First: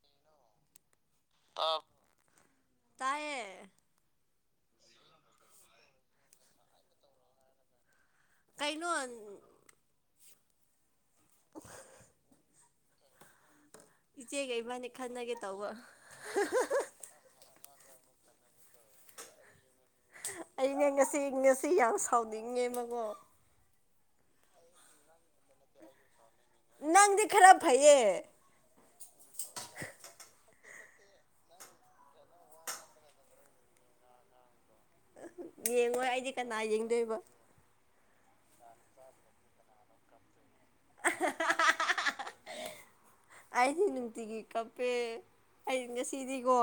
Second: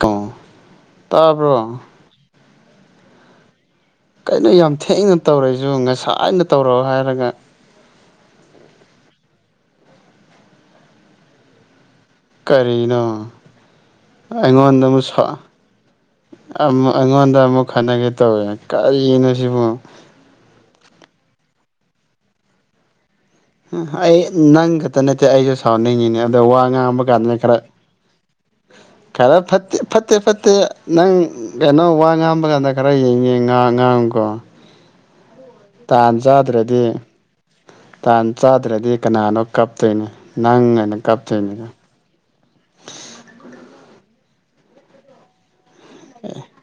ꯑꯣ ꯇꯥꯕ꯭ꯔꯣ ꯇꯥꯏꯌꯦ ꯀꯩꯅꯣ ꯌꯥꯝ ꯊꯦꯡꯅ ꯇꯧꯔꯛꯏꯁꯤꯕꯨ ꯉꯁꯥꯏꯅ ꯇꯧꯔꯛꯑꯣ ꯍꯥꯏꯔꯒ ꯀꯩꯅꯣ ꯀꯔꯤꯅꯣ ꯏꯆꯦꯒ ꯑꯩꯉꯣꯟꯗ ꯏꯕꯥꯅꯤ ꯑꯃꯨꯛ ꯁ ꯈꯟꯅꯒꯦ ꯇꯧꯕ ꯑ ꯑꯩꯉꯣꯟꯗ ꯑꯃꯨꯛ ꯈꯠꯅꯒꯦ ꯇꯧꯋꯦ ꯀꯔꯤꯅꯣ ꯁꯤꯕꯣ ꯑꯩꯅ ꯉꯁꯤ ꯉꯁꯤ ꯌꯥꯝ ꯁꯥꯎꯅꯤꯡꯉꯦꯕꯀꯣ ꯑꯩ ꯅꯪ ꯈꯠꯇ ꯅꯠꯇꯦ ꯑꯩꯁꯨ ꯁꯥꯎꯅꯤꯡꯉꯤꯅꯦ ꯑꯗ ꯋꯥꯉꯥꯡꯕ ꯅꯪꯗꯤ ꯀꯥꯟꯗꯅꯦ ꯈꯔ ꯐꯩꯌꯦ ꯈꯔ ꯐꯠꯇꯦ ꯐꯠꯇ ꯐꯠꯇꯦ ꯅꯪ ꯀꯩꯅꯣ ꯋꯥꯉꯥꯡꯕ ꯀꯥꯟꯗ ꯈꯔ ꯌꯦꯡ ꯌꯦꯡꯉ ꯉꯥ ꯉꯥꯡꯉꯨꯀꯣ ꯌꯦꯡꯉꯣꯏ ꯇꯥꯟ ꯑꯩꯗꯤ ꯀꯅꯥ ꯆꯥꯗ꯭ꯔꯗꯤ ꯌꯦꯡꯗꯣꯏꯕ ꯇꯥꯟ ꯆꯥꯗ꯭ꯔꯗꯤ ꯀꯅꯥꯅꯣ ꯀꯞꯇꯣꯏꯅꯤ ꯅꯪ ꯑꯣꯏꯅ ꯀꯞꯇꯣꯏꯅꯤ ꯇꯤꯒꯤ ꯀꯞꯄꯦ ꯑꯩ ꯉꯁꯤꯗꯤꯀꯣ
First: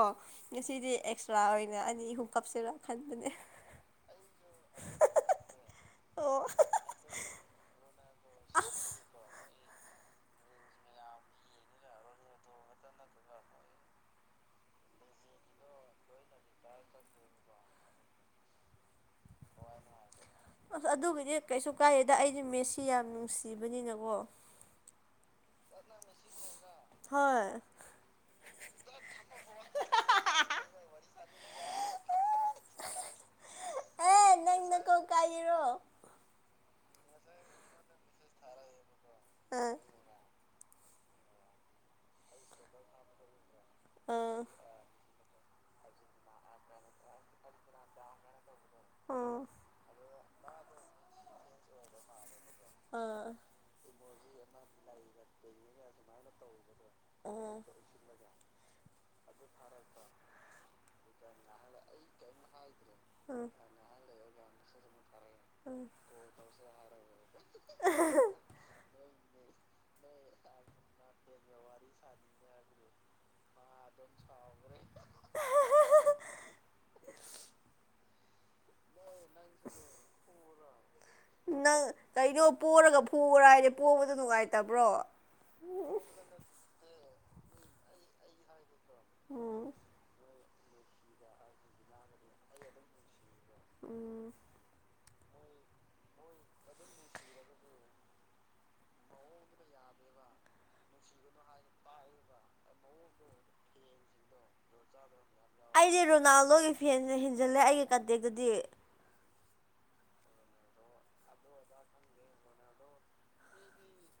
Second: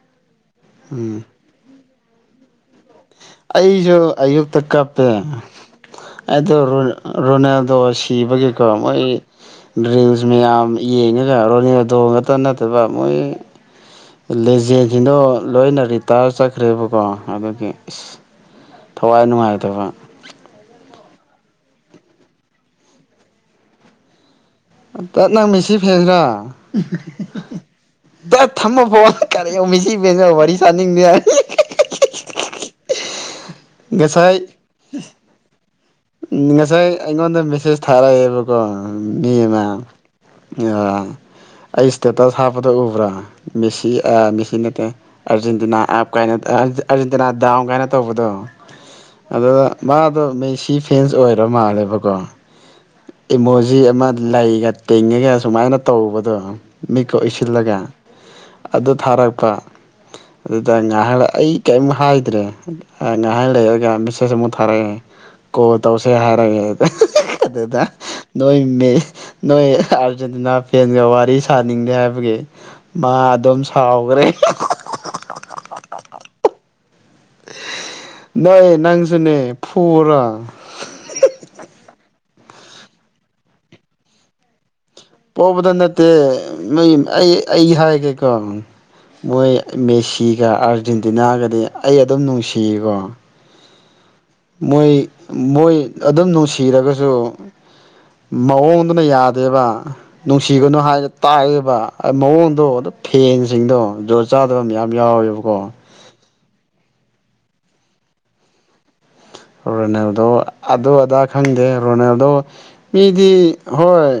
ꯉꯁꯤꯗꯤ ꯑꯦꯛꯁꯇ꯭ꯔꯥ ꯑꯣꯏꯅ ꯃꯤꯍꯨ ꯀꯞꯁꯤꯔꯥ ꯈꯟꯕꯅꯦ ꯑꯩꯁꯨ ꯑꯌꯨꯛꯇ ꯀꯞꯄꯦ ꯑꯣ ꯑꯗꯣ ꯔꯣ ꯔꯣꯅꯥꯜꯗꯣ ꯁꯤ ꯀꯤꯕꯒꯤꯀꯣ ꯃꯣꯏ ꯔꯤꯜꯁ ꯃꯌꯥꯝ ꯌꯦꯡꯉꯒ ꯔꯣꯅꯦꯜꯗꯣꯉꯛꯇ ꯅꯠꯇꯕ ꯃꯣꯏ [inaudible] ꯂꯦꯖꯦꯁꯤꯡꯗꯣ ꯂꯣꯏꯅ ꯔꯤꯇꯥꯌ꯭ꯔ ꯆꯠꯈ꯭ꯔꯦꯕꯀꯣ ꯑꯗꯨꯒꯤ ꯏ꯭ꯁ ꯊꯋꯥꯏ ꯅꯨꯡꯉꯥꯏꯇꯕ ꯑꯗꯨꯒꯤꯗꯤ ꯀꯩꯁꯨ ꯀꯥꯏꯗꯦꯗ ꯑꯩꯗꯤ ꯃꯦꯁꯤ ꯌꯥꯝ ꯅꯨꯡꯁꯤꯕꯅꯤꯅꯀꯣ ꯇꯠ ꯅꯪ ꯃꯦꯁꯤ ꯐꯦꯟꯂꯥ ꯍꯣꯏ ꯗꯠ ꯊꯝꯃꯣ ꯐꯣꯟ ꯀꯔꯤꯌꯣ ꯃꯦꯁꯤ ꯐꯦꯟꯒ ꯋꯥꯔꯤ ꯁꯥꯅꯤꯡꯗꯦ ꯑꯦ ꯉꯁꯥꯏ ꯅꯪ ꯅꯀꯣꯛ ꯀꯥꯏꯔꯤꯔꯣ ꯉꯁꯥꯏ ꯑꯩꯉꯣꯟꯗ ꯃꯦꯁꯦꯁ ꯊꯥꯔꯛꯑꯦꯕꯀꯣ ꯃꯤ ꯑꯃ ꯑ ꯎꯝꯑ ꯑꯩ ꯁ꯭ꯇꯦꯇꯁ ꯍꯥꯞꯄꯗꯣ ꯎꯕ꯭ꯔꯥ ꯃꯦꯁꯤ ꯑꯥ ꯃꯦꯁꯤ ꯅꯠꯇꯦ ꯑꯥꯔꯖꯦꯟꯇꯤꯅꯥ ꯑꯞ ꯀꯥꯏꯅ ꯑꯥ ꯑꯥꯔꯖꯦꯟꯇꯤꯅꯥ ꯗꯥꯎꯟ ꯀꯥꯏꯅ ꯇꯧꯕꯗꯣ ꯑꯣ ꯑꯗꯨ ꯑꯗꯣ ꯃꯦꯁꯤ ꯐꯦꯟꯁ ꯑꯣꯏꯔ ꯃꯥꯜꯂꯦꯕꯀꯣ ꯑꯥ ꯏꯃꯣꯖꯤ ꯑꯃ ꯂꯩꯒ ꯇꯤꯡꯉꯒ ꯁꯨꯃꯥꯏꯅ ꯇꯧꯕꯗꯣ ꯃꯤꯠꯀ ꯑꯥ ꯎꯏꯁꯤꯜꯂꯒ ꯑꯗꯨ ꯊꯥꯔꯛꯄ ꯑꯗꯨꯗ ꯉꯥꯏꯍꯥꯛ ꯑꯩ ꯀꯔꯤꯝ ꯍꯥꯏꯗ꯭ꯔꯦ ꯉꯥꯏꯍꯥꯛ ꯎꯝ ꯂꯩꯔꯒ ꯃꯦꯁꯦꯖ ꯑꯃꯨꯛ ꯊꯥꯔꯛꯑꯦ ꯐꯣꯟ ꯇꯧꯁꯦꯔ ꯍꯥꯏꯔꯛꯑꯦ ꯑꯗꯨꯗ ꯅꯣꯏ ꯃꯦ ꯅꯣꯏ ꯑꯥꯔꯖꯦꯟꯇꯤꯅꯥ ꯐꯦꯟꯒ ꯋꯥꯔꯤ ꯁꯥꯅꯤꯡꯗꯦ ꯍꯥꯏꯕꯒꯤ ꯃꯥ ꯑꯗꯨꯝ ꯁꯥꯎꯈ꯭ꯔꯦ ꯑ [inaudible] ꯥꯍꯥ ꯍꯥ ꯎꯛ ꯅꯣꯏ ꯅꯪꯁꯨꯅꯦ ꯐꯨꯔꯣ ꯍꯤ ꯍꯤ ꯍꯤ ꯅꯪ ꯀꯩꯅꯣ ꯄꯣꯔꯒ ꯐꯨꯔꯥ ꯍꯥꯏꯗꯤ ꯄꯣꯕꯗꯣ ꯅꯨꯡꯉꯥꯏꯇꯕ꯭ꯔꯣ ꯄꯣꯕꯗꯣ ꯅꯠꯇꯦ ꯑꯩ ꯑꯩ ꯍꯥꯏꯒꯦꯀꯣ ꯃꯣꯏ ꯎꯝ ꯃꯦꯁꯤꯒ ꯑꯥꯔꯖꯦꯟꯇꯤꯅꯥꯒꯗꯤ ꯑꯩ ꯑꯗꯨꯝ ꯅꯨꯡꯁꯤꯌꯦꯀꯣ ꯎꯝ ꯃꯣꯏ ꯃꯣꯏ ꯑꯗꯨꯝ ꯅꯨꯡꯁꯤꯔꯒꯁꯨ ꯃꯑꯣꯡꯗꯨꯅ ꯌꯥꯗꯦꯕ ꯅꯨꯡꯁꯤꯒꯅꯨ ꯍꯥꯏꯅ ꯇꯥꯛꯌꯦꯕ ꯃꯑꯣꯡꯗꯣ ꯑꯗꯨ ꯐꯦꯟꯁꯤꯡꯗꯣ ꯖꯨꯒꯣꯠ ꯆꯥ ꯑꯩꯗꯤ ꯔꯣꯅꯥꯜꯗꯣꯒꯤ ꯐꯦꯟꯅ ꯍꯦꯟꯖꯤꯜꯂꯦ ꯑꯩꯒꯤ ꯀꯟꯇꯦꯛꯇꯗꯤ ꯔꯣꯅꯦꯜꯗꯣ ꯑꯗꯨ ꯑꯗꯥ ꯈꯪꯗꯦ ꯔꯣꯅꯦꯜꯗꯣ ꯃꯤꯗꯤ ꯍꯣꯏ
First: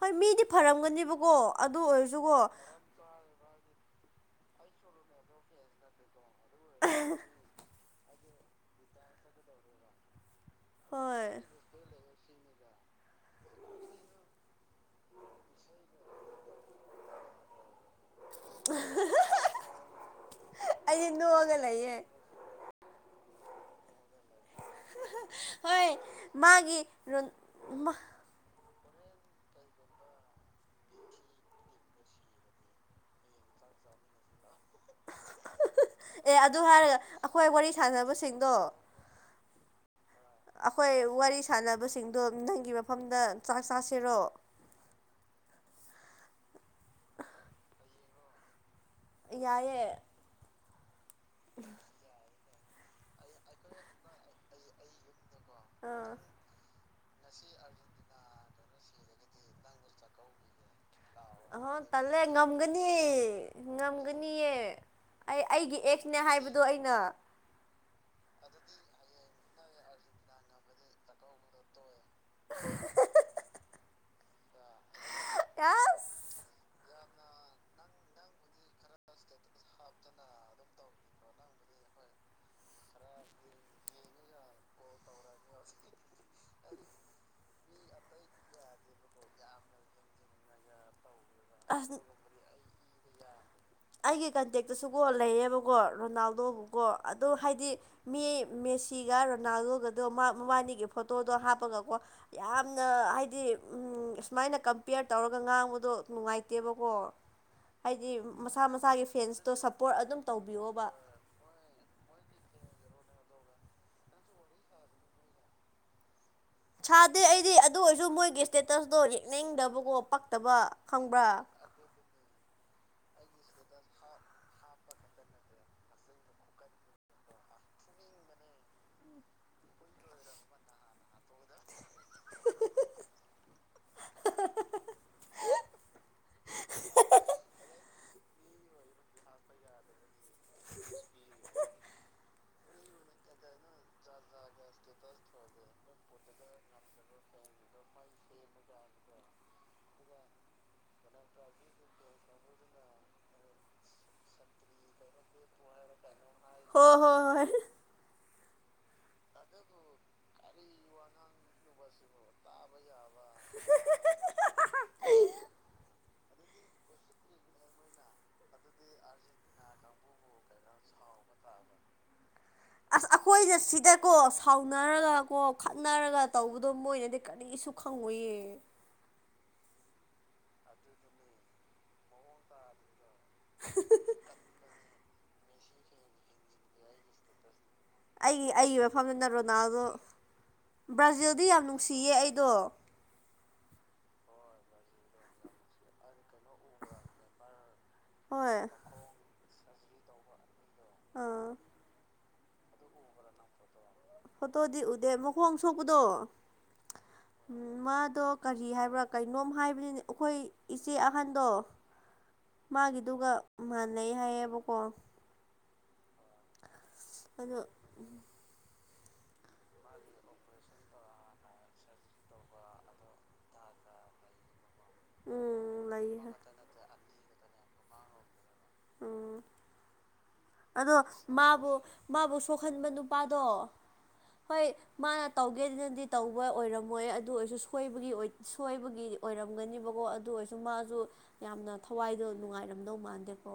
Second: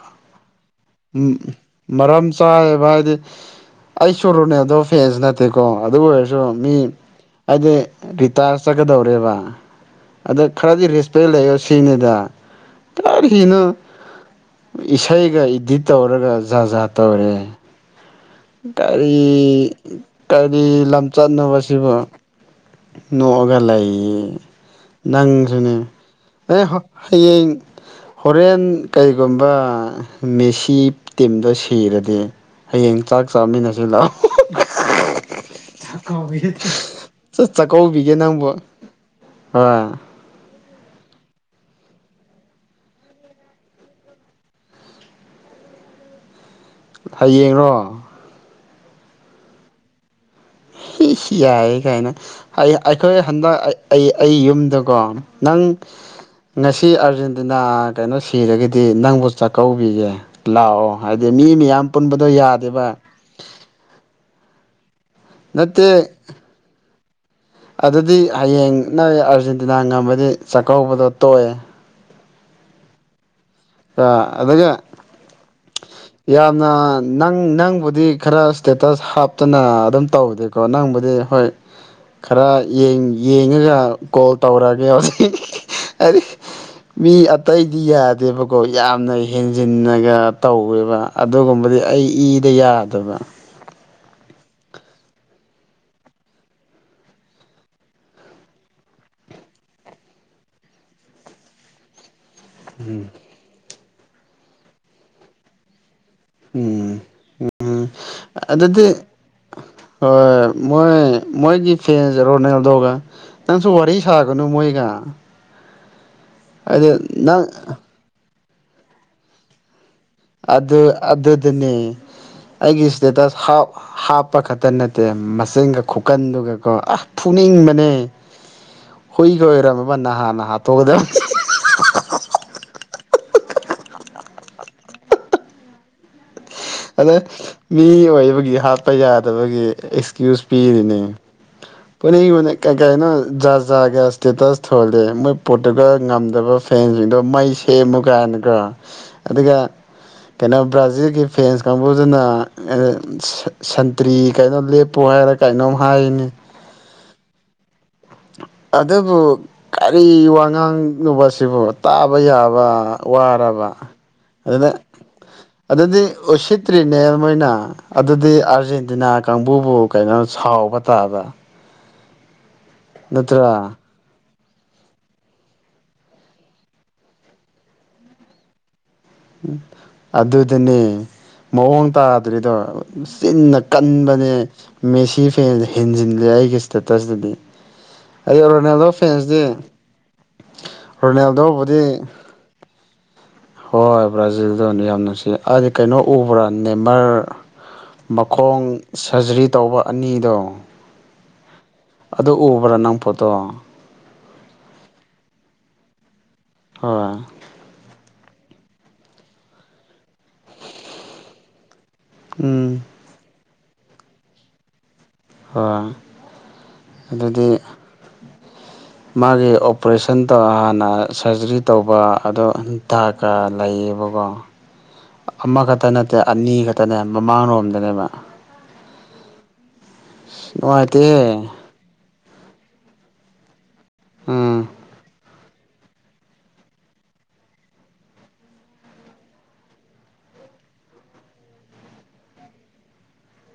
ꯍꯣꯏ ꯃꯤꯗꯤ ꯐꯔꯝꯒꯅꯦꯕꯀꯣ ꯎꯝ ꯑꯗꯨ ꯃꯔꯝ ꯑꯣꯏꯔꯁꯨꯀꯣ ꯆꯥꯏꯌꯦꯕ ꯍꯥꯏꯗꯤ ꯑꯩ ꯁꯨꯔꯨꯅꯦ ꯑꯗꯣ ꯐꯦꯟꯁ ꯅꯠꯇꯦꯀꯣ ꯑꯗꯨ ꯑꯣꯏꯔꯁꯨ ꯃꯤ ꯍꯥꯏꯗꯤ ꯔꯤꯇꯥꯔ ꯆꯠꯀꯗꯧꯔꯦꯕ ꯑꯗ ꯈꯔꯗꯤ ꯔꯦꯁꯄꯦꯛ ꯍꯣꯏ ꯂꯩꯌꯣ ꯁꯤꯅꯤꯗ ꯀꯔꯤꯅꯣ ꯏꯁꯩꯒꯥ ꯗꯤ ꯇꯧꯔꯒ ꯖꯥꯠ ꯖꯥ ꯠ ꯇꯧꯔꯦ ꯀꯔꯤ ꯀꯔꯤ ꯑꯩꯗꯤ ꯅꯣꯛꯑꯒ ꯂꯝꯆꯠꯅꯣꯕ ꯁꯤꯕꯨ ꯂꯩꯌꯦ ꯅꯣꯛꯑꯒ ꯂꯩꯌꯦ ꯅꯪꯖꯨꯅꯦ ꯍꯣꯏ ꯑꯦ ꯃꯥꯒꯤ ꯍꯌꯦꯡ ꯍꯣꯔꯦꯟ ꯀꯔꯤꯒꯨꯝꯕ ꯃꯦꯁꯤ ꯇꯤꯝꯗꯣ ꯁꯤꯔꯗꯤ ꯍꯌꯦꯡ ꯆꯥꯛ ꯆꯥꯃꯤꯟꯅꯁꯤ ꯂꯥꯎ ꯑꯦ ꯑꯗꯨ ꯍꯥꯏꯔꯒ ꯆꯠ ꯑꯩꯈꯣꯏ ꯋꯥꯔꯤ ꯆꯥꯛꯀꯧꯕꯤꯒꯦ ꯅꯪꯕꯨ ꯁꯥꯟꯅꯕꯁꯤꯡꯗꯣ ꯍꯣꯏ ꯑꯩꯈꯣꯏ ꯋꯥꯔꯤ ꯁ ꯁꯥꯅꯕꯁꯤꯡꯗꯣ ꯅꯪꯒꯤ ꯃꯐꯝꯗ ꯆꯥꯛ ꯆꯥꯁꯤꯔꯣ ꯍꯌꯦꯡꯔꯣ ꯌꯥꯏꯌꯦ ꯁꯤ ꯌꯥꯏ ꯀꯥꯏꯅ ꯑꯩꯈꯣꯏ ꯍꯟꯗꯛ ꯑꯩ ꯑꯩ ꯌꯨꯝꯗꯀꯣ ꯅꯪ ꯑꯥ ꯉꯁꯤ ꯑꯥꯔꯖꯦꯟꯇꯤꯅꯥ ꯀꯩꯅꯣꯁꯤ ꯁꯤꯔꯒꯗꯤ ꯅꯪꯕꯨ ꯆꯥꯛꯀꯧꯕꯤꯒꯦ ꯂꯥꯛꯑꯣ ꯍꯥꯏꯗꯤ ꯃꯤ ꯑꯍ ꯃꯌꯥꯝ ꯇꯂꯦ ꯄꯨꯟꯕꯗꯣ ꯉꯝꯒꯅꯤ ꯌꯥꯗꯦꯕ ꯉꯝꯒꯅꯤꯌꯦ ꯑꯩ ꯑꯩꯒꯤ ꯅꯠꯇꯦ ꯑꯦꯛꯁꯅꯦ ꯍꯥꯏꯕꯗꯣ ꯑꯩꯅ ꯑꯗꯨꯗꯤ ꯍꯌꯦꯡ ꯅꯣꯏ ꯑꯥꯔꯖꯦꯟꯇꯤꯅꯥ ꯉꯝꯔꯗꯤ ꯆꯥꯛꯀꯧꯕꯗꯣ ꯇꯣꯛꯑꯦ [inaudible] ꯑ ꯑꯗꯨꯒ ꯑꯁ ꯌꯥꯝꯅ ꯅꯪ ꯅꯪꯕꯨꯗꯤ ꯈꯔ ꯏꯁꯇꯦꯇꯁ ꯍꯥꯞꯇꯅ ꯑꯗꯨꯝ ꯇꯧꯗꯦꯀꯣ ꯅꯪꯕꯨꯗꯤ ꯍꯣꯏ ꯈꯔ ꯌꯦꯡ ꯌꯦꯡꯉꯒ ꯀꯣꯜ ꯇꯧꯔꯛꯑꯒꯦ ꯍꯧꯖꯤꯛ ꯃꯤ ꯑꯇꯩꯗꯤ ꯌꯥꯗꯦꯕ ꯀꯣ ꯌꯥꯝꯅ ꯍꯦꯟꯖꯤꯟꯅꯒ ꯇꯧꯋꯦꯕ ꯑꯗꯨꯒꯨꯝꯕꯗꯤ ꯑꯁ ꯑꯩ ꯏꯗ ꯌꯥꯗꯕ ꯑꯩꯒꯤ ꯀꯟꯇꯦꯛꯇꯁꯨꯀꯣ ꯂꯩꯌꯦꯕꯀꯣ ꯔꯣꯅꯥꯜꯗꯣꯒꯀꯣ ꯑꯗꯨ ꯍꯥꯏꯗꯤ ꯃꯤ ꯃꯦꯁꯤꯒ ꯔꯣꯅꯥꯜꯒꯣꯒꯗꯣ ꯃꯕꯥꯅꯤꯒꯤ ꯐꯣꯇꯣꯗꯣ ꯍꯥꯞꯄꯒꯀꯣ ꯌꯥꯝꯅ ꯍꯥꯏꯗꯤ ꯎꯝ ꯁꯨꯃꯥꯏꯅ ꯀꯝꯄꯤꯌꯔ ꯇꯧꯔꯒ ꯉꯥꯡꯕꯗꯣ ꯅꯨꯡꯉꯥꯏꯇꯦꯕꯀꯣ ꯎꯝ ꯍꯥꯏꯗꯤ ꯃꯁꯥ ꯑꯗꯨꯗꯤ ꯃꯁꯥꯒꯤ ꯐꯦꯟꯁꯇꯣ ꯁꯞꯄꯣꯔꯠ ꯑꯗꯨꯝ ꯍꯣꯏ ꯇꯧꯕꯤꯌꯣꯕ ꯃꯣꯏ ꯃꯣꯏꯒꯤ ꯐꯦꯟꯁ ꯔꯣꯅꯦꯜꯗꯣꯒ ꯅꯪꯁꯨ ꯋꯥꯔꯤ ꯁꯥꯒꯅꯨ ꯃꯣꯏꯒ ꯑꯗꯨ ꯁꯥꯗꯦ ꯅꯪ ꯑꯩꯗꯤ ꯑꯗꯨ ꯑꯣꯏꯔꯁꯨ ꯃꯣꯏꯒꯤ ꯏꯁꯇꯦꯇꯁꯇꯣ ꯌꯦꯛꯅꯤꯡꯗꯕꯀꯣ ꯑꯗꯨ ꯑꯗꯨꯅꯦ ꯑꯩ ꯏꯁꯇꯦꯇꯁ ꯍꯥꯄ ꯍꯥꯞꯄ ꯈꯛꯇ ꯅꯠꯇꯦ ꯃꯆꯤꯟꯒ ꯈꯨꯀꯟꯗꯨꯒꯀꯣ ꯑꯁ ꯐꯨꯅꯤꯡꯕꯅꯦ ꯍꯨꯏꯒ ꯑꯣꯏꯔꯝꯃꯕ ꯅꯍꯥꯟꯅ ꯍꯥꯇꯣꯛꯀꯗꯕ [inaudible] ꯑꯗ ꯃꯤ ꯑꯣꯏꯕꯒꯤ ꯍꯥꯠꯄ ꯌꯥꯗꯕꯒꯤ ꯑꯦꯛꯁꯀ꯭ꯌꯨꯁ ꯄꯤꯔꯤꯅꯦ ꯄꯨꯨꯅꯩꯕꯅ ꯀꯀꯩꯅꯣ ꯖ ꯥꯠ ꯖꯥꯠ ꯏꯁꯇꯦꯇꯁ ꯊꯣꯜꯂꯦ ꯃꯣꯏ ꯄꯣꯔꯇꯨꯒ ꯉꯝꯗꯕ ꯐꯦꯟꯁꯤꯡꯗꯣ ꯃꯩ ꯁꯦꯝꯃꯨ ꯀꯥꯏꯅꯒ ꯑꯗꯨꯒ ꯀꯩꯅꯣ ꯕ꯭ꯔꯥꯖꯤꯜꯒꯤ ꯐꯦꯟꯁ ꯀꯥꯡꯕꯨꯗꯨꯅ ꯁꯟꯇ꯭ꯔꯤ ꯀꯩꯅꯣ ꯂꯦꯞꯄꯣ ꯍꯥꯏꯔꯒ ꯀꯩꯅꯣꯝ ꯍꯥꯏꯅꯦ ꯍꯣꯏ ꯍꯣꯏ ꯍꯣꯏ ꯑꯗꯨꯕꯨ ꯀꯔꯤ ꯋꯥ ꯉꯥꯡꯅꯣꯕ ꯁꯤꯕꯨ ꯇꯥꯕ ꯌꯥꯕ ꯋꯥꯔꯕ ꯑꯗꯨꯅ ꯑꯗꯨꯗꯤ ꯇ꯭ꯔꯤꯅꯦ ꯃꯣꯏꯅ ꯑꯗꯨꯗꯤ ꯑꯥꯔꯖꯦꯟꯇꯤꯅꯥ ꯀꯥꯡꯕꯨꯕꯨ ꯀꯩꯅꯣ ꯁꯥꯎꯕ ꯇꯥꯕ ꯑꯁ ꯅꯠꯇ꯭ꯔꯥ ꯑꯩꯈꯣꯏꯅ ꯁꯤꯗꯀꯣ ꯁꯥꯎꯅꯔꯒ ꯀꯣ ꯈꯠꯅꯔꯒ ꯇꯧꯕꯗꯣ ꯃꯣꯏꯅꯗꯤ ꯀꯔꯤꯁꯨ ꯈꯪꯉꯣꯏꯌꯦ ꯎ ꯑꯗꯨꯗꯅꯦ ꯃꯑꯣꯡ ꯇꯥꯗ꯭ꯔꯤꯗꯣ ꯆꯤꯟꯅ ꯀꯟꯕꯅꯦ ꯃꯦꯁꯤ ꯐꯦꯟꯁꯦ ꯍꯦꯟꯖꯤꯜꯂꯦ ꯑꯩꯒꯤ ꯏꯁꯇꯦꯇꯁꯇꯗꯤ ꯑꯗꯣ ꯑꯩ ꯑꯩꯒꯤ ꯔꯣꯅꯥꯜꯗꯣ ꯃꯐꯝꯗꯅ ꯐꯦꯟꯁꯇꯤ ꯔꯣꯅꯥꯜꯗꯣ ꯕ꯭ꯔꯥꯖꯤꯜꯗꯤ ꯌꯥꯝ ꯔꯣꯅꯥꯜꯗꯣꯕꯨꯗꯤ ꯅꯨꯡꯁꯤꯌꯦ ꯑꯩꯗꯣ ꯍꯣꯏ ꯕ꯭ꯔꯥꯖꯤꯜꯗꯣ ꯌꯥꯝ ꯅꯨꯡꯁꯤ ꯍꯥꯏꯗꯤ ꯀꯩꯅꯣ ꯎꯕ꯭ꯔꯥ ꯅꯦꯝꯃꯔ ꯍꯣꯏ ꯃꯈꯣꯡ ꯁ꯭ꯔꯖꯔꯤ ꯇꯧꯕ ꯑꯅꯤꯗꯣ ꯑꯥ ꯑꯗꯨ ꯎꯕ꯭ꯔꯥ ꯅꯪ ꯐꯣꯇꯣ ꯐꯣꯇꯣꯗꯤ ꯎꯗꯦ ꯃꯈꯣꯡ ꯁꯣꯛꯄꯗꯣ ꯍꯣꯏ ꯎꯝ ꯃꯥꯗꯣ ꯀꯔꯤ ꯍꯥꯏꯕ꯭ꯔꯥ ꯀꯩꯅꯣꯝ ꯍꯥꯏꯕꯅꯤꯅꯦ ꯑꯩꯈꯣꯏ ꯏꯆꯦ ꯑꯍꯟꯗꯣ ꯎꯝ ꯃꯥꯒꯤꯗꯨꯒ ꯃꯥꯟꯅꯩ ꯍꯥꯏꯌꯦꯕꯀꯣ ꯍꯣꯏ ꯑꯗꯨꯗꯤ ꯑꯗꯣ ꯃꯥꯒꯤ ꯑꯣꯄꯔꯦꯁꯟ ꯇꯧꯔ ꯍꯥꯟꯅ ꯁꯔꯖꯔꯤ ꯇꯧꯕ ꯑꯗꯣ ꯊꯀ ꯂꯩꯌꯦꯕ ꯀꯣ ꯎꯝ ꯑꯃꯈꯛꯇ ꯂꯩꯍꯦ ꯅꯠꯇꯦ ꯑꯅꯤ ꯈꯛꯇꯅꯦ ꯃꯃꯥꯡꯂꯣꯝꯗꯅꯦꯕ [inaudible] ꯑꯗꯣ ꯅꯨꯡꯉꯥꯏꯇꯦꯍꯦ ꯃꯥꯕꯨ ꯃꯥꯕꯨ ꯁꯣꯛꯍꯟꯕ ꯅꯨꯄꯥꯗꯣ ꯎꯝ ꯍꯣꯏ ꯃꯥꯅ ꯇꯧꯒꯦꯗꯅꯗꯤ ꯇꯧꯕ ꯑꯣꯏꯔꯝꯃꯣꯏ ꯑꯗꯨ ꯑꯣꯏꯔꯁꯨ ꯁꯣꯏꯕꯒꯤ ꯁꯣꯏꯕꯒꯤ ꯑꯣꯏꯔꯝꯒꯅꯤꯕꯀꯣ ꯑꯗꯨ ꯑꯣꯏꯁꯨ ꯃꯥꯁꯨ ꯌꯥꯝꯅ ꯊꯋꯥꯏꯗꯣ ꯅꯨꯡꯉꯥꯏꯔꯝꯗꯧ ꯃꯥꯟꯗꯦꯀꯣ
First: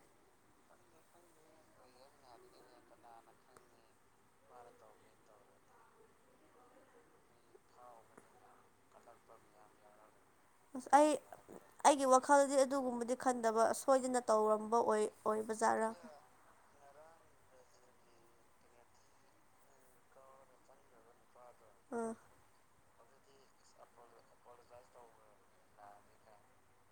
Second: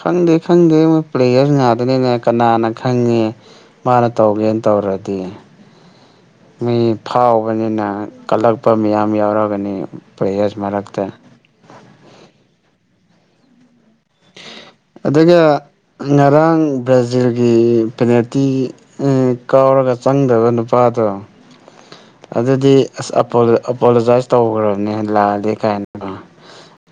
ꯈꯪꯗꯦ ꯈꯪꯗꯦ ꯃꯣꯏ ꯄ꯭ꯂꯦꯌ꯭ꯔ ꯉꯥꯛꯇꯅꯤꯅꯦ ꯀꯅꯥꯅ ꯈꯪꯉꯦ ꯃꯥꯅ ꯇꯧꯒꯦꯅ ꯇꯧꯔ ꯑꯗꯤ [inaudible] ꯃꯤ ꯐꯥꯎꯕꯅꯤꯅ ꯀꯜꯂꯛꯄ ꯃꯤꯌꯥꯝ ꯌꯥꯎꯔꯒꯅꯤ ꯄ꯭ꯂꯦꯌꯔꯁ ꯑꯩ ꯃꯔꯛꯇ ꯑꯩꯒꯤ ꯋꯥꯈꯜꯗꯤ ꯑꯗꯨꯒꯨꯝꯕꯗꯤ ꯈꯟꯗꯕ ꯑ꯭ꯁ ꯑꯗꯨꯒ ꯉꯔꯥꯡ ꯕ꯭ꯔꯥꯖꯤꯜꯒꯤ ꯒꯤ ꯄꯦꯅꯥꯜꯇꯤꯒꯤ ꯎꯝ ꯀꯥꯎꯔꯒ ꯆꯪꯗꯕ ꯅꯨꯄꯥꯗꯣ ꯑꯥ ꯑꯗꯨꯗꯤ ꯑꯁ ꯑꯄꯣꯂꯣ ꯑꯄꯣꯂꯣꯖꯥꯏꯁ ꯇꯧꯒ꯭ꯔꯕꯅꯦ ꯂꯥꯜꯂꯦ ꯀꯥꯏꯅꯀꯣ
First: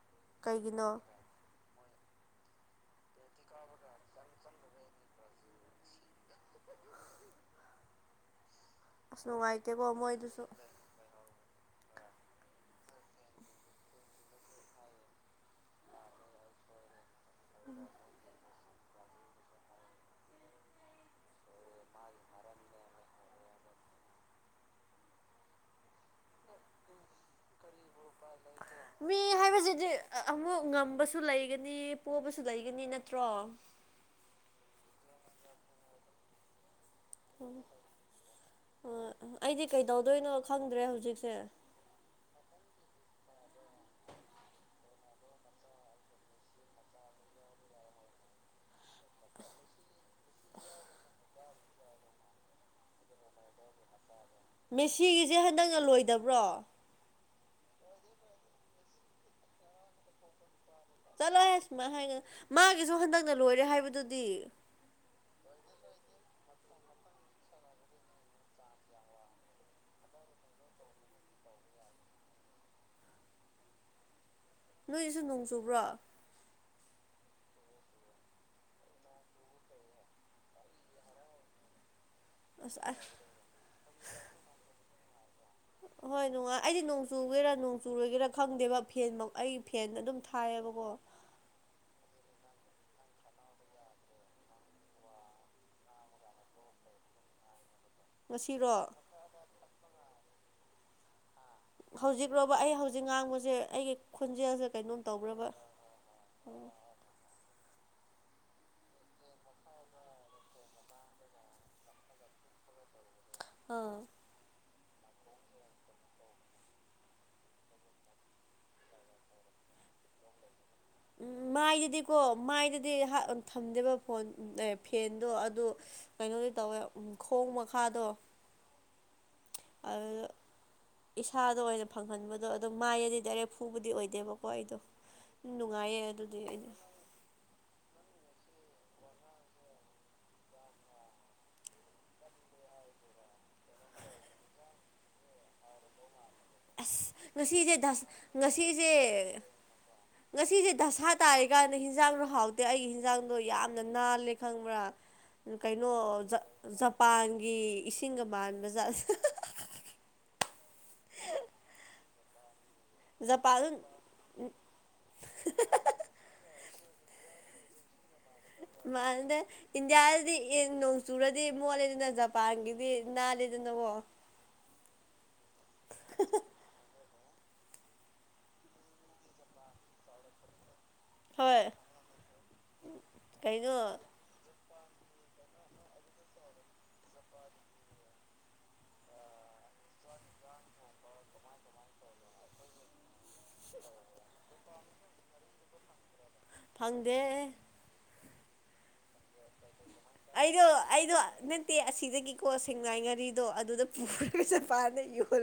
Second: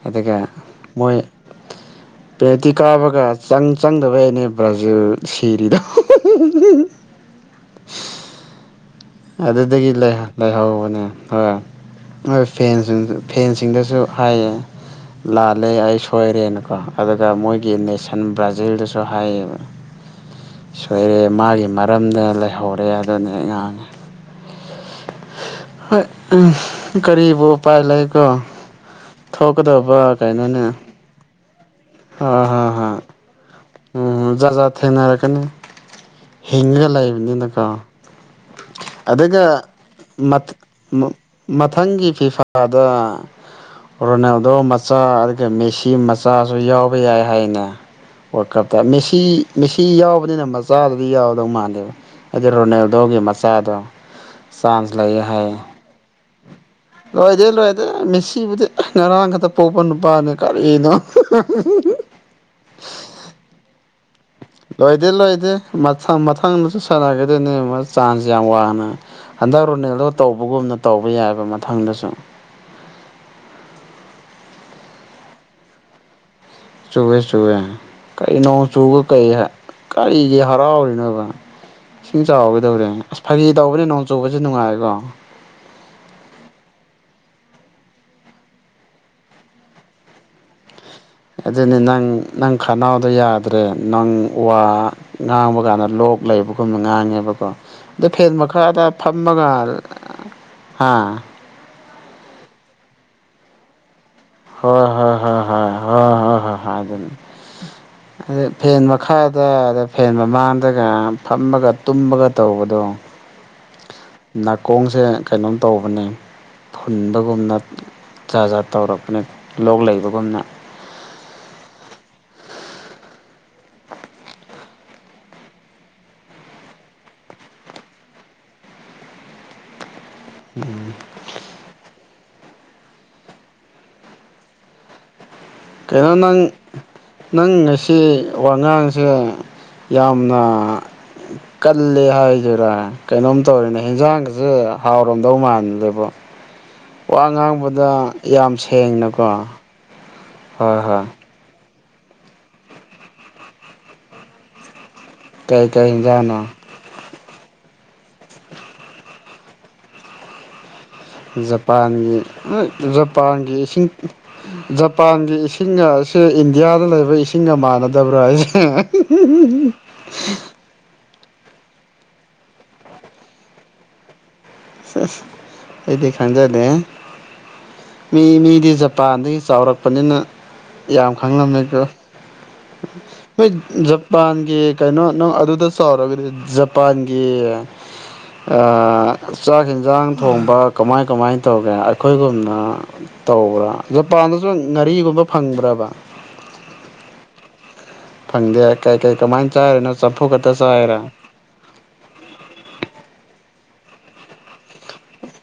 ꯑꯗꯨꯒ ꯀꯩꯒꯤꯅꯣ ꯃꯣꯏ [unintelligible] ꯄꯦꯜꯇꯤ ꯀꯥꯎꯕꯒ ꯆꯪ ꯆꯪꯗꯕꯩꯅꯦ ꯕ꯭ꯔꯥꯖꯤꯜ ꯁꯤꯔꯤꯗꯣ [unintelligible] [inaudible] ꯅꯨꯡꯉꯥꯏꯇꯦꯀꯣ ꯑꯗꯨꯗꯒꯤ ꯂꯩ ꯃꯣꯏꯗꯨꯁꯨ ꯂꯩꯍꯧꯕꯅꯦ ꯑꯥ ꯍꯣꯏ ꯐꯦꯟꯁ ꯁꯤꯡꯁꯨ ꯐꯦꯟꯁꯤꯡꯗꯨꯁꯨ ꯍꯥꯏꯌꯦ ꯂꯥꯜꯂꯦ ꯑꯩ ꯁꯣꯏꯔꯦꯅꯀꯣ ꯑꯗꯨꯒ ꯃꯣꯏꯒꯤ ꯅꯦꯁꯟ ꯕ꯭ꯔꯥꯖꯤꯜꯗꯁꯨ ꯍꯥꯏꯌꯦꯕ ꯁꯣꯏꯔꯦ ꯃꯥꯒꯤ ꯃꯔꯝꯗ ꯂꯩꯍꯧꯔꯦ ꯑꯗꯨꯅꯦ ꯉꯥꯡꯉꯤ ꯍꯣꯏ ꯎꯝ ꯀꯔꯤꯕꯨ ꯎꯄꯥꯏ ꯂꯩꯀꯣ ꯃꯤ ꯊꯣꯛꯀꯗꯕ ꯀꯩꯅꯣꯅꯦ ꯅꯦ ꯄꯣꯕꯁꯨ ꯍꯣꯏ ꯍꯣꯏ ꯂꯩꯒꯅꯤ ꯍꯣꯏ ꯅꯠꯇ꯭ꯔꯣ ꯎꯝ ꯖꯥ ꯖꯥꯠ ꯊꯦꯡꯅꯔꯛꯀꯅꯤ ꯍꯤꯡꯉꯒ ꯂꯩꯕꯅꯤꯅꯀꯣ ꯑꯗꯨꯒ ꯑꯩꯗꯤ ꯀꯩꯗꯧꯗꯣꯏꯅꯣ ꯃ ꯈꯪꯗ꯭ꯔꯦ ꯃ ꯍꯧꯖꯤꯛꯁꯦ ꯃꯊꯪꯒꯤ ꯐꯤꯐꯥꯗ ꯔꯣꯅꯥꯜꯗꯣ ꯃꯆꯥ ꯑꯗꯨꯒ ꯃꯦꯁꯤ ꯃꯆꯥꯁꯨ ꯌꯥꯎꯕ ꯌꯥꯏ ꯍꯥꯏꯅꯦ ꯋꯥꯔꯜ ꯀꯞꯇ ꯃꯦꯁꯤ ꯃꯦꯁꯤ ꯌꯥꯎꯕꯅꯤꯅ ꯃꯆꯥꯗꯨꯗꯤ ꯌꯥꯎꯗꯧ ꯃꯥꯟꯗꯦꯗ ꯑꯗꯨ ꯔꯣꯅꯦꯜꯗꯣꯒꯤ ꯃꯆꯥꯗꯣ ꯆꯥꯟꯁ ꯂꯩꯌꯦ ꯃꯦꯁꯤꯒꯤꯁꯦ ꯍꯥꯏꯌꯦ ꯍꯟꯗꯛꯅ ꯂꯣꯏꯗꯕ꯭ꯔꯣ ꯂꯣꯏꯗꯦ ꯂꯣꯏꯗꯦ ꯃꯦꯁꯤꯕꯨꯗꯤ ꯉꯔꯥꯡ ꯈꯛꯇ ꯄꯣꯛꯄ ꯅꯨꯄꯥꯅꯦ ꯀ ꯆꯠꯂꯣꯍꯦ ꯁꯨꯃꯥꯏꯅ ꯍꯥꯏꯅꯨ ꯃꯥꯒꯤꯁꯨ ꯍꯟꯗꯛꯅ ꯂꯣꯏꯔꯦ ꯍꯥꯏꯕꯗꯨꯗꯤ ꯂꯣꯏꯗꯦ ꯂꯣꯏꯗꯦ ꯃꯊꯪ ꯃꯊꯪꯗꯁꯨ ꯁꯥꯟꯅꯒꯗꯣꯏꯅꯦ ꯃꯥ ꯆꯥꯟꯁ ꯌꯥꯝ ꯋꯥꯡꯅ ꯍꯟꯗꯛ ꯔꯣꯅꯦꯜꯗꯣ ꯇꯧꯕꯒꯨꯝꯅ ꯇꯧꯕ ꯌꯥꯏꯕ ꯃꯊꯪꯗꯁꯨ ꯅꯣꯏꯗꯁꯨ ꯅꯣꯡ ꯆꯨꯕ꯭ꯔꯥ ꯆꯨꯋꯦ ꯆꯨꯋꯦ ꯀꯔꯤ ꯅꯣꯡ ꯆꯨꯒ ꯀꯩ ꯀꯔꯤꯒꯤ ꯍꯔꯥꯎꯋꯤꯅꯣꯕ ꯏꯁꯤꯡ ꯆꯥꯎꯒꯗꯧꯔꯦ ꯑꯁ ꯑ꯭ꯁ ꯐꯥꯒꯤ ꯇꯧꯕꯅꯦ ꯅꯣꯡ ꯆꯨꯕꯁꯦ ꯅꯨꯡꯉꯥꯏꯀꯣ ꯍꯣꯏ ꯅꯨꯡꯉꯥꯏ ꯑꯩꯗꯤ ꯅꯣꯡ ꯆꯨꯒꯦꯔꯥ ꯅꯣꯡ ꯆꯨꯨꯔꯣꯏꯒꯦꯔꯥ ꯈꯪꯗꯦꯕ ꯐꯦꯟ ꯃ ꯑꯩ ꯐꯦꯟ ꯑꯗꯨꯝ ꯊꯥꯏ ꯕꯀꯣ ꯑꯗꯨꯅꯤ ꯅꯪ ꯅꯪ ꯈꯅꯥꯎꯗꯣ ꯌꯥꯗ꯭ꯔꯦ ꯅꯪ ꯋꯥ ꯉꯥꯡꯕ ꯀꯥꯟꯗ ꯂꯣꯛ ꯂꯣꯛ ꯂꯩꯕꯒꯨꯝꯅ ꯉꯥꯡꯉꯦꯕꯀꯣ ꯑꯗꯣ ꯐꯦꯟ ꯉꯁꯤꯔꯣ ꯃꯈꯥꯗ ꯐꯝꯃꯒ ꯍꯥꯥ ꯍꯧꯖꯤꯛꯂꯣꯕ ꯑꯩ ꯍꯧꯖꯤꯛ ꯉꯥꯡꯕꯁꯦ ꯑꯩꯒꯤ ꯈꯣꯟꯖꯦꯜꯁꯦ ꯍꯣꯏ ꯀꯩꯅꯣꯝ ꯍꯣꯏ ꯍꯣꯏ ꯇꯧꯕ꯭ꯔꯕ ꯍꯣꯏ ꯍꯣꯏ ꯍꯣꯏ ꯍ ꯍ ꯑꯗꯨꯅꯤ ꯑꯗ ꯐꯦꯟ ꯃꯈꯥꯗ ꯑꯗ ꯐꯦꯟ ꯃꯃꯥꯡꯗꯒ ꯐꯝꯃꯒ ꯇꯨꯝꯕꯒ ꯇꯧꯕꯗꯣ ꯑ ꯅꯥꯀꯣꯡꯁꯦ ꯀꯩꯅꯣꯝ ꯇꯧꯕꯅꯦ ꯐꯨꯟꯕꯒꯨꯝꯅ ꯖꯥꯠ ꯖꯥꯠ ꯇꯧꯔꯛꯄꯅꯤ ꯂꯣꯛ ꯂꯩꯕꯒꯨꯝꯅ ꯎꯝ ꯃꯥꯏꯗꯗꯤꯀꯣ ꯃꯥꯏꯗꯗꯤ ꯊꯝꯗꯦꯕ ꯐꯣꯟ ꯑꯦ ꯐꯦꯟꯗꯣ ꯑꯗꯨ ꯀꯩꯅꯣꯒꯤ ꯩ ꯇꯧꯋꯦ ꯎꯝ ꯈꯣꯡ ꯃꯈꯥꯗꯣ ꯑꯗꯨꯗ ꯏꯁꯥꯗ ꯑꯣꯏꯅ ꯐꯪꯍꯟꯕꯗꯣ ꯑꯗꯨ ꯃꯥꯏꯗꯗꯤ ꯗꯥꯏꯔꯦꯛ ꯐꯨꯕꯗꯤ ꯑꯣꯏꯗꯦꯕꯀꯣ ꯑꯩꯗꯣ ꯅꯨꯡꯉꯥꯏꯌꯦ ꯀꯩꯅꯣ ꯅꯪ ꯑꯗꯨꯗꯤ ꯑꯩꯗꯤ ꯅꯪ ꯉꯁꯤ ꯋꯥꯉꯥꯡꯁꯦ ꯌꯥꯝꯅ ꯀꯜꯂꯦ ꯍꯥꯏꯖꯤꯔꯥ ꯀꯩꯅꯣꯝ ꯇꯧꯔꯤꯅꯦ ꯍꯦꯟꯖꯥꯡꯒꯁꯦ ꯍꯥꯎꯔꯝꯗꯧ ꯃꯥꯜꯗꯦꯕ ꯑꯁ ꯋꯥ ꯉꯁꯤꯁꯦ ꯉꯥꯡꯕꯗ ꯗꯁ ꯌꯥꯝ ꯉꯁꯤꯁꯦ ꯁꯦꯡꯅꯀꯣ ꯉꯁꯤꯁꯦ ꯍꯣꯏ ꯍꯣꯏ ꯗꯁꯥ ꯇꯥꯔꯤ ꯀꯥꯟꯗ ꯍꯟꯖꯥꯡꯗꯣ ꯍꯥꯎꯇꯦ ꯑꯩꯒꯤ ꯍꯟꯖꯥꯡꯗꯣ ꯌꯥꯝꯅ ꯅꯥꯜꯂꯦ ꯈꯪꯕ꯭ꯔꯥ ꯀꯩ ꯀꯩ ꯀꯩꯅꯣ ꯖ ꯍꯦꯟꯖꯥꯡꯅꯣ ꯖꯄꯥꯟꯒꯤ ꯏꯁꯤꯡꯒ ꯃꯥꯟꯕꯖꯥꯠ ꯖꯄꯥꯟꯒꯤ ꯍꯣꯏ ꯖꯄꯥꯟꯒꯤ ꯖꯄꯥꯟ ꯏꯁꯤꯡ ꯖꯄꯥꯟꯒꯤ ꯏꯁꯤꯡꯁꯦ ꯏꯟꯗꯤꯌꯥꯗ ꯂꯩꯕ ꯍꯣꯏ ꯏꯁꯤꯡꯒ ꯃꯥꯟꯅꯗꯕ꯭ꯔꯥ ꯍꯥꯏ ꯃꯥꯟꯅꯗ ꯏꯟꯗꯤꯌꯥꯗꯗꯤ ꯌꯦꯟ ꯅꯨꯡ ꯆꯨꯔꯗꯤ ꯃꯣꯠꯂꯦꯗꯅ ꯖꯄꯥꯟꯒꯤꯗꯤ ꯅꯥꯜꯂꯤꯗꯅꯀꯣ ꯑꯩꯗꯤ ꯈꯪꯖꯗꯦ ꯃꯤ ꯃꯤꯗꯤ ꯖꯄꯥꯟꯗꯒꯤ ꯆꯥꯎꯔꯛꯄꯅꯤꯅ ꯌꯥꯝ ꯍꯣꯏ ꯈꯪꯂꯝꯃꯦꯀꯣ ꯅꯣꯏ ꯀꯩꯅꯣ ꯖꯄꯥꯟꯒꯤ ꯀꯩꯅꯣ ꯅꯪ ꯑꯗꯨꯗ ꯆꯥꯎꯔꯒꯗꯤ ꯖꯄꯥꯟꯒꯤ ꯑꯥ ꯆꯥꯛ ꯌꯦꯟꯖꯥꯡ ꯊꯣꯡꯕ ꯀꯃꯥꯏ ꯀꯃꯥꯏꯅ ꯇꯧꯒꯦ ꯑꯩꯈꯣꯏꯒꯨꯝꯅ ꯇꯧꯕ꯭ꯔꯥ ꯖꯄꯥꯟꯗꯁꯨ ꯉꯥꯔꯤꯒꯨꯝꯕ ꯐꯪꯕ꯭ꯔꯕ ꯐꯪꯗꯦꯍꯦ ꯐꯪꯗꯦ ꯀꯩ ꯀꯩ ꯀꯃꯥꯏꯅ ꯆꯥꯏꯔꯤꯅ ꯑꯩꯗꯣ ꯑꯩꯗꯣ ꯅꯠꯇꯦ ꯑꯁꯤꯗꯒꯤꯀꯣ ꯁꯦꯡꯃꯥꯏ ꯉꯥꯔꯤꯗꯣ ꯑꯗꯨꯗ ꯄꯨꯔꯒ ꯆ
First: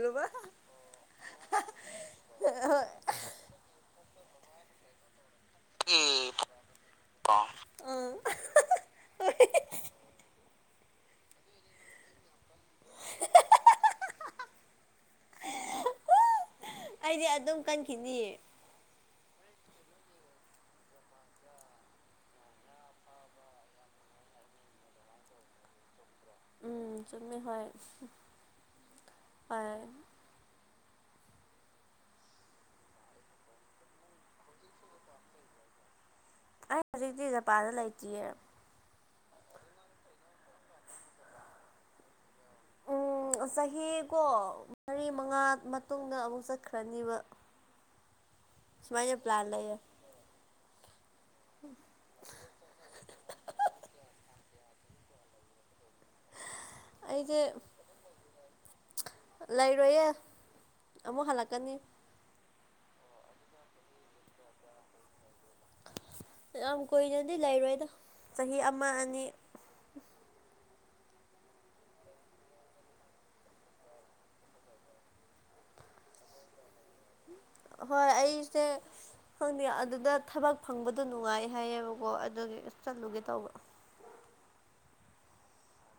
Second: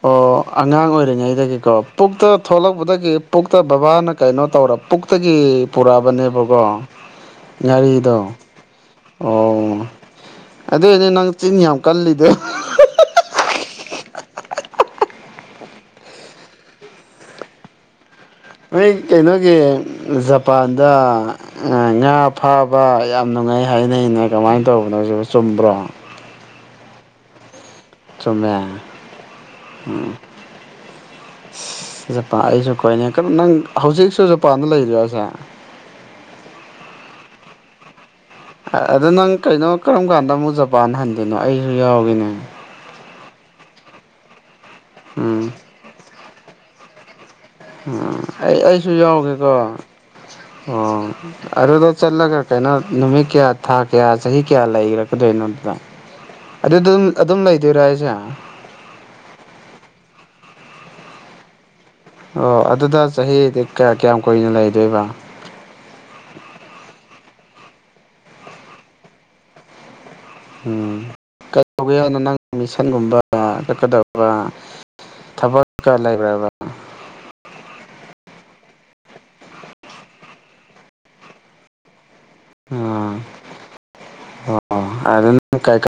ꯑꯣ ꯑꯉꯥꯡ ꯑꯣꯏꯔꯤꯉꯩꯗꯒꯤꯀꯣ ꯄꯨꯛꯇ ꯍꯣꯏ ꯊꯣꯛꯂꯛꯄꯗꯒꯤ ꯄꯨꯛꯇ ꯕꯕꯥꯅ ꯀꯩꯅꯣ ꯇꯧꯔ ꯄꯨꯛꯇꯒꯤ ꯄꯨꯔꯛꯑꯕꯅꯦꯕꯀꯣ ꯑꯥ ꯉꯥꯔꯤꯗꯣ ꯍꯣꯏ ꯑꯣ ꯑꯗꯨ ꯏꯗꯤꯅꯪ ꯆꯤꯟ ꯌꯥꯝ ꯀꯜꯂꯤꯗꯣ ꯑꯩꯗꯤ ꯑꯗꯨꯝ ꯀꯟꯈꯤꯅꯤꯌꯦ ꯅꯣꯏ ꯀꯩꯅꯣꯒꯤ ꯖꯄꯥꯟꯗ ꯉꯥ ꯐꯥꯕ ꯌꯥꯝꯅ ꯅꯨꯡꯉꯥꯏꯍꯥꯏꯅꯩꯅ ꯀꯃꯥꯏꯅ ꯇꯧꯕꯅꯣ ꯁꯤꯕꯨ ꯆꯨꯝꯕ꯭ꯔꯣ ꯎꯝ ꯆꯨꯝꯃꯦ ꯍꯣꯏ ꯆ ꯨꯝꯃꯦ ꯍꯣꯏ ꯎꯝ [inaudible] ꯖꯄꯥꯟ ꯑꯩꯁꯨ ꯀꯣꯏꯅꯤ ꯀꯩꯅꯣ ꯅꯪ ꯍꯧꯖꯤꯛꯁꯨ ꯖꯄꯥꯟꯗ ꯂꯩꯔꯤꯁꯦ ꯑꯩ ꯍꯧꯖꯤꯛꯇꯤ ꯖꯄꯥꯟꯗ ꯂꯩꯇ꯭ꯔꯤꯌꯦꯕ ꯑꯗ ꯅꯪ ꯀꯩꯅꯣ ꯀꯔꯝ ꯀꯥꯟꯗ ꯑꯃꯨꯛ ꯖꯄꯥꯟ ꯍꯟꯗꯣꯏꯅꯣ ꯑꯩꯁꯨ ꯌꯥꯎꯒꯦꯅꯦ ꯎꯝ ꯆꯍꯤꯀꯣ ꯃꯔꯤ ꯃꯉꯥ ꯎꯝ ꯃꯇꯨꯡꯗ ꯑꯃꯨꯛ ꯆꯠꯈ꯭ꯔꯅꯦꯕ ꯎꯝ ꯑꯩ ꯑꯩꯁꯨ ꯌꯥꯎꯒꯦꯀꯣ ꯂꯩꯌꯦ ꯑꯣ ꯑꯗꯨꯗ ꯆꯠꯂꯒ ꯀꯅꯥ ꯅꯨꯃꯤꯠ ꯀꯌꯥ ꯊꯥ ꯀꯌꯥ ꯆꯍꯤ ꯀꯌꯥ ꯂꯩꯈ꯭ꯔꯀꯗꯣꯏꯅꯣꯗꯨꯗ ꯑꯗꯨꯗ ꯑꯗꯨꯝ ꯑꯩꯁꯦ ꯂꯩꯗꯣꯏꯔꯣ ꯑꯩꯁꯦ ꯂꯩꯔꯣꯏꯌꯦ ꯑꯃꯨꯛ ꯍꯜꯂꯛꯀꯅꯤ ꯑꯣ ꯑꯗꯨꯗ ꯆꯍꯤꯗꯤ ꯀꯌꯥ ꯀꯌꯥꯝ ꯀꯨꯏꯅ ꯂꯩꯗꯣꯏꯕ ꯌꯥꯝ ꯀꯨꯏꯅꯗꯤ ꯂꯩꯔꯣꯏꯗ ꯆꯍꯤ ꯑꯃ ꯑꯅꯤ ꯎꯝ ꯀꯩ ꯇꯧꯒꯦꯅꯣ ꯅꯪ ꯃꯤꯁꯟꯒꯨꯝꯕ ꯀꯠꯀꯗꯧꯕ ꯊꯕꯛꯀ ꯂꯩꯕ꯭ꯔꯕ ꯍꯣꯏ ꯑꯩꯁꯦ ꯈꯪꯅꯤꯡ ꯑꯗꯨꯗ ꯊꯕꯛ ꯐꯪꯕꯗꯣ ꯅꯨꯡꯉꯥꯏ ꯍꯥꯏꯌꯦꯕꯀꯣ ꯑꯗꯨꯒꯤ ꯆꯜꯂꯨꯒꯦ ꯇꯧꯕ ꯑꯥꯗꯨꯅ ꯀꯥꯏ ꯀꯥꯏ